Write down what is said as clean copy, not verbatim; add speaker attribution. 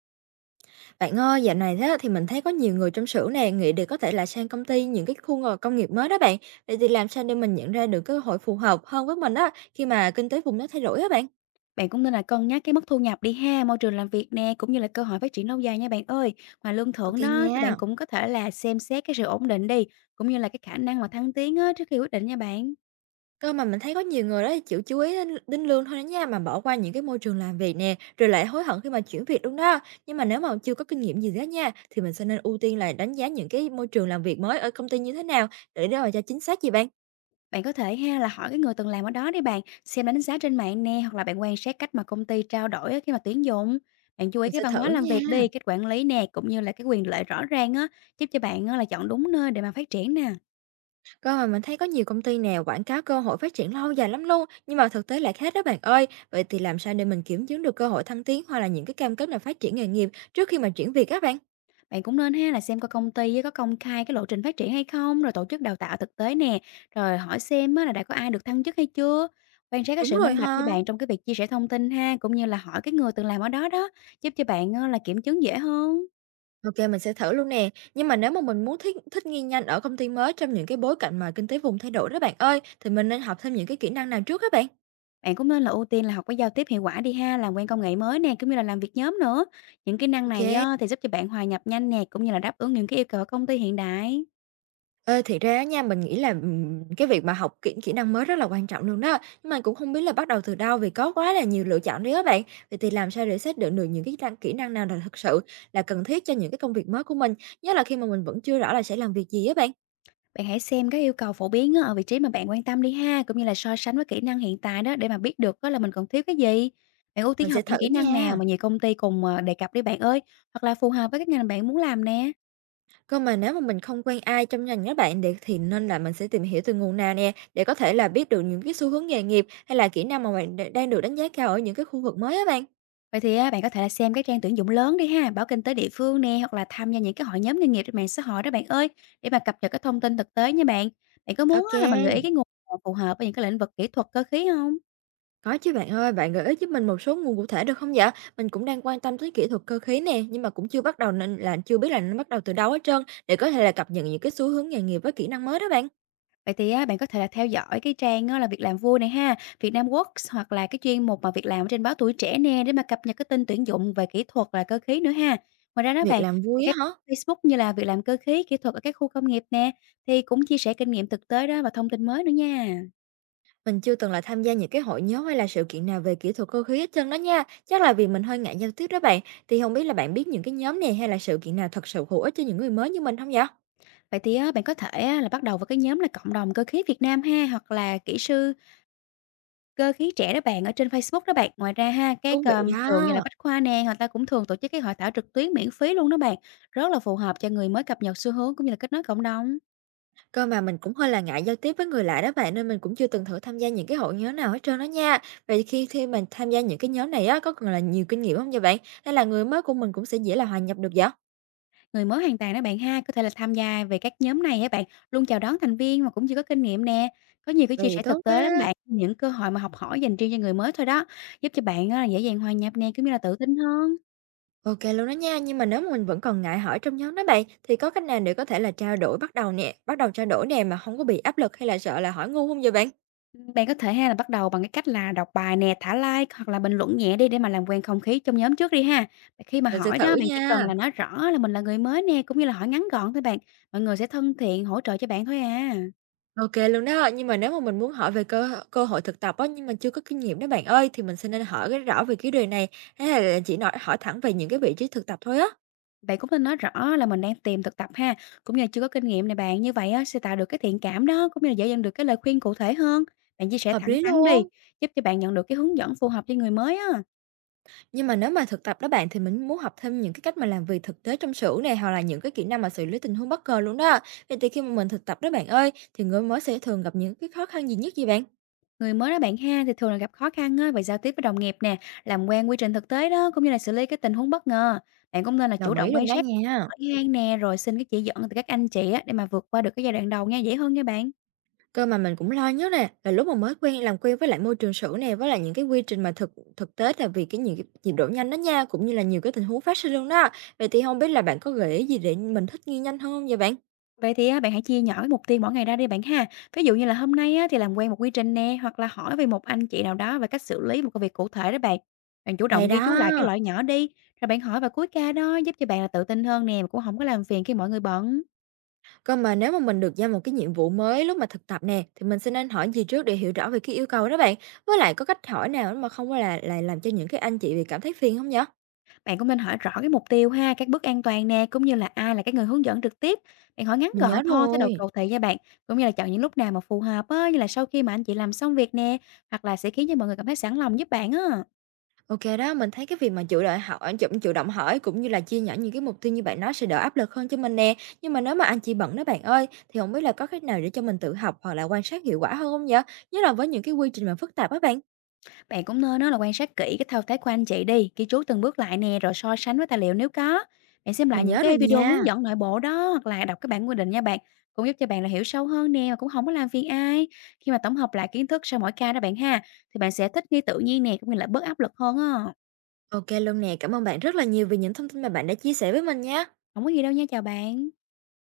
Speaker 1: Bạn ơi, dạo này thế thì mình thấy có nhiều người trong xưởng này nghĩ để có thể là sang công ty những cái khu công nghiệp mới đó bạn. Vậy thì làm sao để mình nhận ra được cơ hội phù hợp hơn với mình đó khi mà kinh tế vùng nó thay đổi á bạn?
Speaker 2: Bạn cũng nên là cân nhắc cái mức thu nhập đi ha, môi trường làm việc nè, cũng như là cơ hội phát triển lâu dài nha bạn ơi. Ngoài lương
Speaker 1: Ok
Speaker 2: thưởng đó thì bạn
Speaker 1: nha.
Speaker 2: cũng có thể là xem xét cái sự ổn định đi, cũng như là cái khả năng mà thăng tiến á, trước khi quyết định nha bạn.
Speaker 1: Cơ mà mình thấy có nhiều người đó thì chỉ chú ý đến lương thôi đó nha, mà bỏ qua những cái môi trường làm việc nè, rồi lại hối hận khi mà chuyển việc đúng đó. Nhưng mà nếu mà chưa có kinh nghiệm gì đó nha, thì mình sẽ nên ưu tiên là đánh giá những cái môi trường làm việc mới ở công ty như thế nào để đó mà cho chính xác gì bạn.
Speaker 2: Bạn có thể ha là hỏi cái người từng làm ở đó đi bạn, xem đánh giá trên mạng nè, hoặc là bạn quan sát cách mà công ty trao đổi á, khi mà tuyển dụng. Bạn chú ý
Speaker 1: Mình
Speaker 2: cái
Speaker 1: sẽ
Speaker 2: văn
Speaker 1: thử
Speaker 2: hóa làm
Speaker 1: nha.
Speaker 2: việc đi, cách quản lý nè, cũng như là cái quyền lợi rõ ràng á, giúp cho bạn á, là chọn đúng nơi để mà phát triển nè.
Speaker 1: Cơ mà mình thấy có nhiều công ty nào quảng cáo cơ hội phát triển lâu dài lắm luôn, nhưng mà thực tế lại khác đó bạn ơi. Vậy thì làm sao để mình kiểm chứng được cơ hội thăng tiến hoặc là những cái cam kết là phát triển nghề nghiệp trước khi mà chuyển việc các bạn?
Speaker 2: Bạn cũng nên ha là xem coi công ty á có công khai cái lộ trình phát triển hay không, rồi tổ chức đào tạo thực tế nè, rồi hỏi xem á là đã có ai được thăng chức hay chưa. Quan sát cái
Speaker 1: Đúng
Speaker 2: sự
Speaker 1: rồi
Speaker 2: minh bạch với
Speaker 1: ha.
Speaker 2: bạn trong cái việc chia sẻ thông tin ha, cũng như là hỏi cái người từng làm ở đó đó, giúp cho bạn á là kiểm chứng dễ hơn.
Speaker 1: Ok, mình sẽ thử luôn nè. Nhưng mà nếu mà mình muốn thích thích nghi nhanh ở công ty mới trong những cái bối cảnh mà kinh tế vùng thay đổi đó bạn ơi, thì mình nên học thêm những cái kỹ năng nào trước các bạn?
Speaker 2: Bạn cũng nên là ưu tiên là học cái giao tiếp hiệu quả đi ha, làm quen công nghệ mới nè, cũng như là làm việc nhóm nữa. Những kỹ năng này
Speaker 1: Ok.
Speaker 2: á, thì giúp cho bạn hòa nhập nhanh nè, cũng như là đáp ứng những cái yêu cầu ở công ty hiện đại.
Speaker 1: Ê, thiệt ra á nha, mình nghĩ là, cái việc mà học kỹ kỹ năng mới rất là quan trọng luôn đó, nhưng mà cũng không biết là bắt đầu từ đâu, vì có quá là nhiều lựa chọn đi á bạn. Vậy thì làm sao để xác định được những cái kỹ năng nào là thực sự là cần thiết cho những cái công việc mới của mình, nhất là khi mà mình vẫn chưa rõ là sẽ làm việc gì á bạn?
Speaker 2: Bạn hãy xem các yêu cầu phổ biến á, ở vị trí mà bạn quan tâm đi ha, cũng như là so sánh với kỹ năng hiện tại đó, để mà biết được đó là mình còn thiếu cái gì. Bạn ưu
Speaker 1: Mình
Speaker 2: tiên
Speaker 1: sẽ
Speaker 2: học
Speaker 1: thử
Speaker 2: những kỹ năng nào
Speaker 1: nha.
Speaker 2: mà nhiều công ty cùng đề cập đi bạn ơi, hoặc là phù hợp với các ngành bạn muốn làm nè.
Speaker 1: Còn mà nếu mà mình không quen ai trong ngành á bạn, để thì nên là mình sẽ tìm hiểu từ nguồn nào nè, để có thể là biết được những cái xu hướng nghề nghiệp hay là kỹ năng mà bạn đang được đánh giá cao ở những cái khu vực mới á bạn?
Speaker 2: Vậy thì á, bạn có thể là xem cái trang tuyển dụng lớn đi ha, báo kinh tế địa phương nè, hoặc là tham gia những cái hội nhóm nghề nghiệp trên mạng xã hội đó bạn ơi, để mà cập nhật cái thông tin thực tế nha bạn. Bạn có muốn á, là mình gợi ý
Speaker 1: Ok.
Speaker 2: cái nguồn phù hợp với những cái lĩnh vực kỹ thuật cơ khí không?
Speaker 1: Có chứ bạn ơi, bạn gợi ý giúp mình một số nguồn cụ thể được không dạ? Mình cũng đang quan tâm tới kỹ thuật cơ khí nè, nhưng mà cũng chưa bắt đầu nên là chưa biết là nó bắt đầu từ đâu hết trơn để có thể là cập nhật những cái xu hướng nghề nghiệp với kỹ năng mới đó bạn.
Speaker 2: Vậy thì á, bạn có thể là theo dõi cái trang á là Việc Làm Vui này ha, Việt Nam Works hoặc là cái chuyên mục mà việc làm ở trên báo Tuổi Trẻ nè, để mà cập nhật cái tin tuyển dụng về kỹ thuật là cơ khí nữa ha. Ngoài ra đó
Speaker 1: Việc
Speaker 2: bạn,
Speaker 1: làm
Speaker 2: thì
Speaker 1: vui á
Speaker 2: các
Speaker 1: hả?
Speaker 2: Facebook như là Việc làm cơ khí, kỹ thuật ở các khu công nghiệp nè, thì cũng chia sẻ kinh nghiệm thực tế đó và thông tin mới nữa nha.
Speaker 1: Mình chưa từng là tham gia những cái hội nhóm hay là sự kiện nào về kỹ thuật cơ khí hết trơn đó nha. Chắc là vì mình hơi ngại giao tiếp đó bạn. Thì không biết là bạn biết những cái nhóm này hay là sự kiện nào thật sự hữu ích cho những người mới như mình không dạ?
Speaker 2: Vậy thì á, bạn có thể á, là bắt đầu với cái nhóm là Cộng Đồng Cơ Khí Việt Nam ha, hoặc là Kỹ Sư Cơ Khí Trẻ đó bạn, ở trên Facebook đó bạn. Ngoài ra ha,
Speaker 1: Thú
Speaker 2: các,
Speaker 1: vị
Speaker 2: trường như là
Speaker 1: đó.
Speaker 2: Bách Khoa nè, người ta cũng thường tổ chức cái hội thảo trực tuyến miễn phí luôn đó bạn, rất là phù hợp cho người mới cập nhật xu hướng, cũng như là kết nối cộng đồng.
Speaker 1: Cơ mà mình cũng hơi là ngại giao tiếp với người lạ đó bạn, nên mình cũng chưa từng thử tham gia những cái hội nhóm nào hết trơn đó nha. Vậy khi khi mình tham gia những cái nhóm này á, có cần là nhiều kinh nghiệm không vậy bạn? Hay là người mới của mình cũng sẽ dễ là hòa nhập được vậy?
Speaker 2: Người mới hoàn toàn đó bạn ha, có thể là tham gia về các nhóm này á bạn, luôn chào đón thành viên mà cũng chưa có kinh nghiệm nè. Có nhiều cái chia
Speaker 1: Vậy
Speaker 2: sẻ
Speaker 1: tốt
Speaker 2: thực tế lắm
Speaker 1: quá!
Speaker 2: bạn, những cơ hội mà học hỏi dành riêng cho người mới thôi đó, giúp cho bạn á là dễ dàng hòa nhập nè, cũng như là tự tin hơn.
Speaker 1: OK luôn đó nha, nhưng mà nếu mà mình vẫn còn ngại hỏi trong nhóm đó bạn, thì có cách nào để có thể là trao đổi bắt đầu nè bắt đầu trao đổi nè, mà không có bị áp lực hay là sợ là hỏi ngu không vậy bạn?
Speaker 2: Bạn có thể ha là bắt đầu bằng cái cách là đọc bài nè, thả like hoặc là bình luận nhẹ đi, để mà làm quen không khí trong nhóm trước đi ha. Và khi mà
Speaker 1: Mình sẽ
Speaker 2: hỏi
Speaker 1: thử
Speaker 2: đó, bạn chỉ cần
Speaker 1: nha.
Speaker 2: là nói rõ là mình là người mới nè, cũng như là hỏi ngắn gọn thôi bạn. Mọi người sẽ thân thiện hỗ trợ cho bạn thôi à.
Speaker 1: OK luôn đó. Nhưng mà nếu mà mình muốn hỏi về cơ cơ hội thực tập á, nhưng mà chưa có kinh nghiệm đó bạn ơi, thì mình sẽ nên hỏi cái rõ về cái điều này, hay là chỉ nói hỏi thẳng về những cái vị trí thực tập thôi á?
Speaker 2: Bạn cũng nên nói rõ là mình đang tìm thực tập ha, cũng như là chưa có kinh nghiệm này bạn. Như vậy á, sẽ tạo được cái thiện cảm đó, cũng như là dễ dàng được cái lời khuyên cụ thể hơn. Bạn chia sẻ
Speaker 1: Hợp
Speaker 2: thẳng
Speaker 1: lý
Speaker 2: thắn đi,
Speaker 1: luôn.
Speaker 2: giúp cho bạn nhận được cái hướng dẫn phù hợp cho người mới á.
Speaker 1: Nhưng mà nếu mà thực tập đó bạn, thì mình muốn học thêm những cái cách mà làm việc thực tế trong xưởng này, hoặc là những cái kỹ năng mà xử lý tình huống bất ngờ luôn đó. Vậy thì khi mà mình thực tập đó bạn ơi, thì người mới sẽ thường gặp những cái khó khăn gì nhất vậy bạn?
Speaker 2: Người mới đó bạn ha thì thường là gặp khó khăn á, về giao tiếp với đồng nghiệp nè, làm quen quy trình thực tế đó, cũng như là xử lý cái tình huống bất ngờ. Bạn cũng nên là chủ
Speaker 1: Đồng ý
Speaker 2: động quan
Speaker 1: luôn đó
Speaker 2: sát,
Speaker 1: nha.
Speaker 2: hỏi han nè, rồi xin cái chỉ dẫn từ các anh chị á, để mà vượt qua được cái giai đoạn đầu nha, dễ hơn nha bạn.
Speaker 1: Cơ mà mình cũng lo nhất nè, là lúc mà mới làm quen với lại môi trường xưởng này, với lại những cái quy trình mà thực thực tế, là vì cái nhiều cái nhịp độ nhanh đó nha, cũng như là nhiều cái tình huống phát sinh luôn đó. Vậy thì không biết là bạn có gợi ý gì để mình thích nghi nhanh hơn không vậy bạn?
Speaker 2: Vậy thì á, bạn hãy chia nhỏ cái mục tiêu mỗi ngày ra đi bạn ha. Ví dụ như là hôm nay á, thì làm quen một quy trình nè, hoặc là hỏi về một anh chị nào đó về cách xử lý một cái việc cụ thể đó bạn. Bạn chủ động
Speaker 1: Hay
Speaker 2: ghi chú lại cái
Speaker 1: đó!
Speaker 2: loại nhỏ đi, rồi bạn hỏi vào cuối ca đó, giúp cho bạn là tự tin hơn nè, mà cũng không có làm phiền khi mọi người bận.
Speaker 1: Cơ mà nếu mà mình được giao một cái nhiệm vụ mới lúc mà thực tập nè, thì mình sẽ nên hỏi gì trước để hiểu rõ về cái yêu cầu đó bạn? Với lại có cách hỏi nào mà không có là làm cho những cái anh chị bị cảm thấy phiền không vậy?
Speaker 2: Bạn cũng nên hỏi rõ cái mục tiêu ha, các bước an toàn nè, cũng như là ai là cái người hướng dẫn trực tiếp. Bạn hỏi ngắn
Speaker 1: Mình nhớ
Speaker 2: gọn thôi, thái độ
Speaker 1: rồi.
Speaker 2: cầu thị nha bạn, cũng như là chọn những lúc nào mà phù hợp á, như là sau khi mà anh chị làm xong việc nè, hoặc là sẽ khiến cho mọi người cảm thấy sẵn lòng giúp bạn á.
Speaker 1: OK đó, mình thấy cái việc mà chủ động hỏi cũng như là chia nhỏ những cái mục tiêu như bạn nói sẽ đỡ áp lực hơn cho mình nè. Nhưng mà nếu mà anh chị bận đó bạn ơi, thì không biết là có cách nào để cho mình tự học hoặc là quan sát hiệu quả hơn không vậy? Nhất là với những cái quy trình mà phức tạp á bạn.
Speaker 2: Bạn cũng nên đó là quan sát kỹ cái thao tác của anh chị đi, ghi chú từng bước lại nè, rồi so sánh với tài liệu nếu có. Bạn xem
Speaker 1: Mình
Speaker 2: lại những
Speaker 1: nhớ rồi
Speaker 2: cái video
Speaker 1: nha.
Speaker 2: hướng dẫn nội bộ đó, hoặc là đọc cái bản quy định nha bạn, cũng giúp cho bạn là hiểu sâu hơn nè, mà cũng không có làm phiền ai. Khi mà tổng hợp lại kiến thức sau mỗi ca đó bạn ha, thì bạn sẽ thích nghi tự nhiên nè, cũng như là bớt áp lực hơn á.
Speaker 1: OK luôn nè, cảm ơn bạn rất là nhiều vì những thông tin mà bạn đã chia sẻ với mình nha.
Speaker 2: Không có gì đâu nha, chào bạn.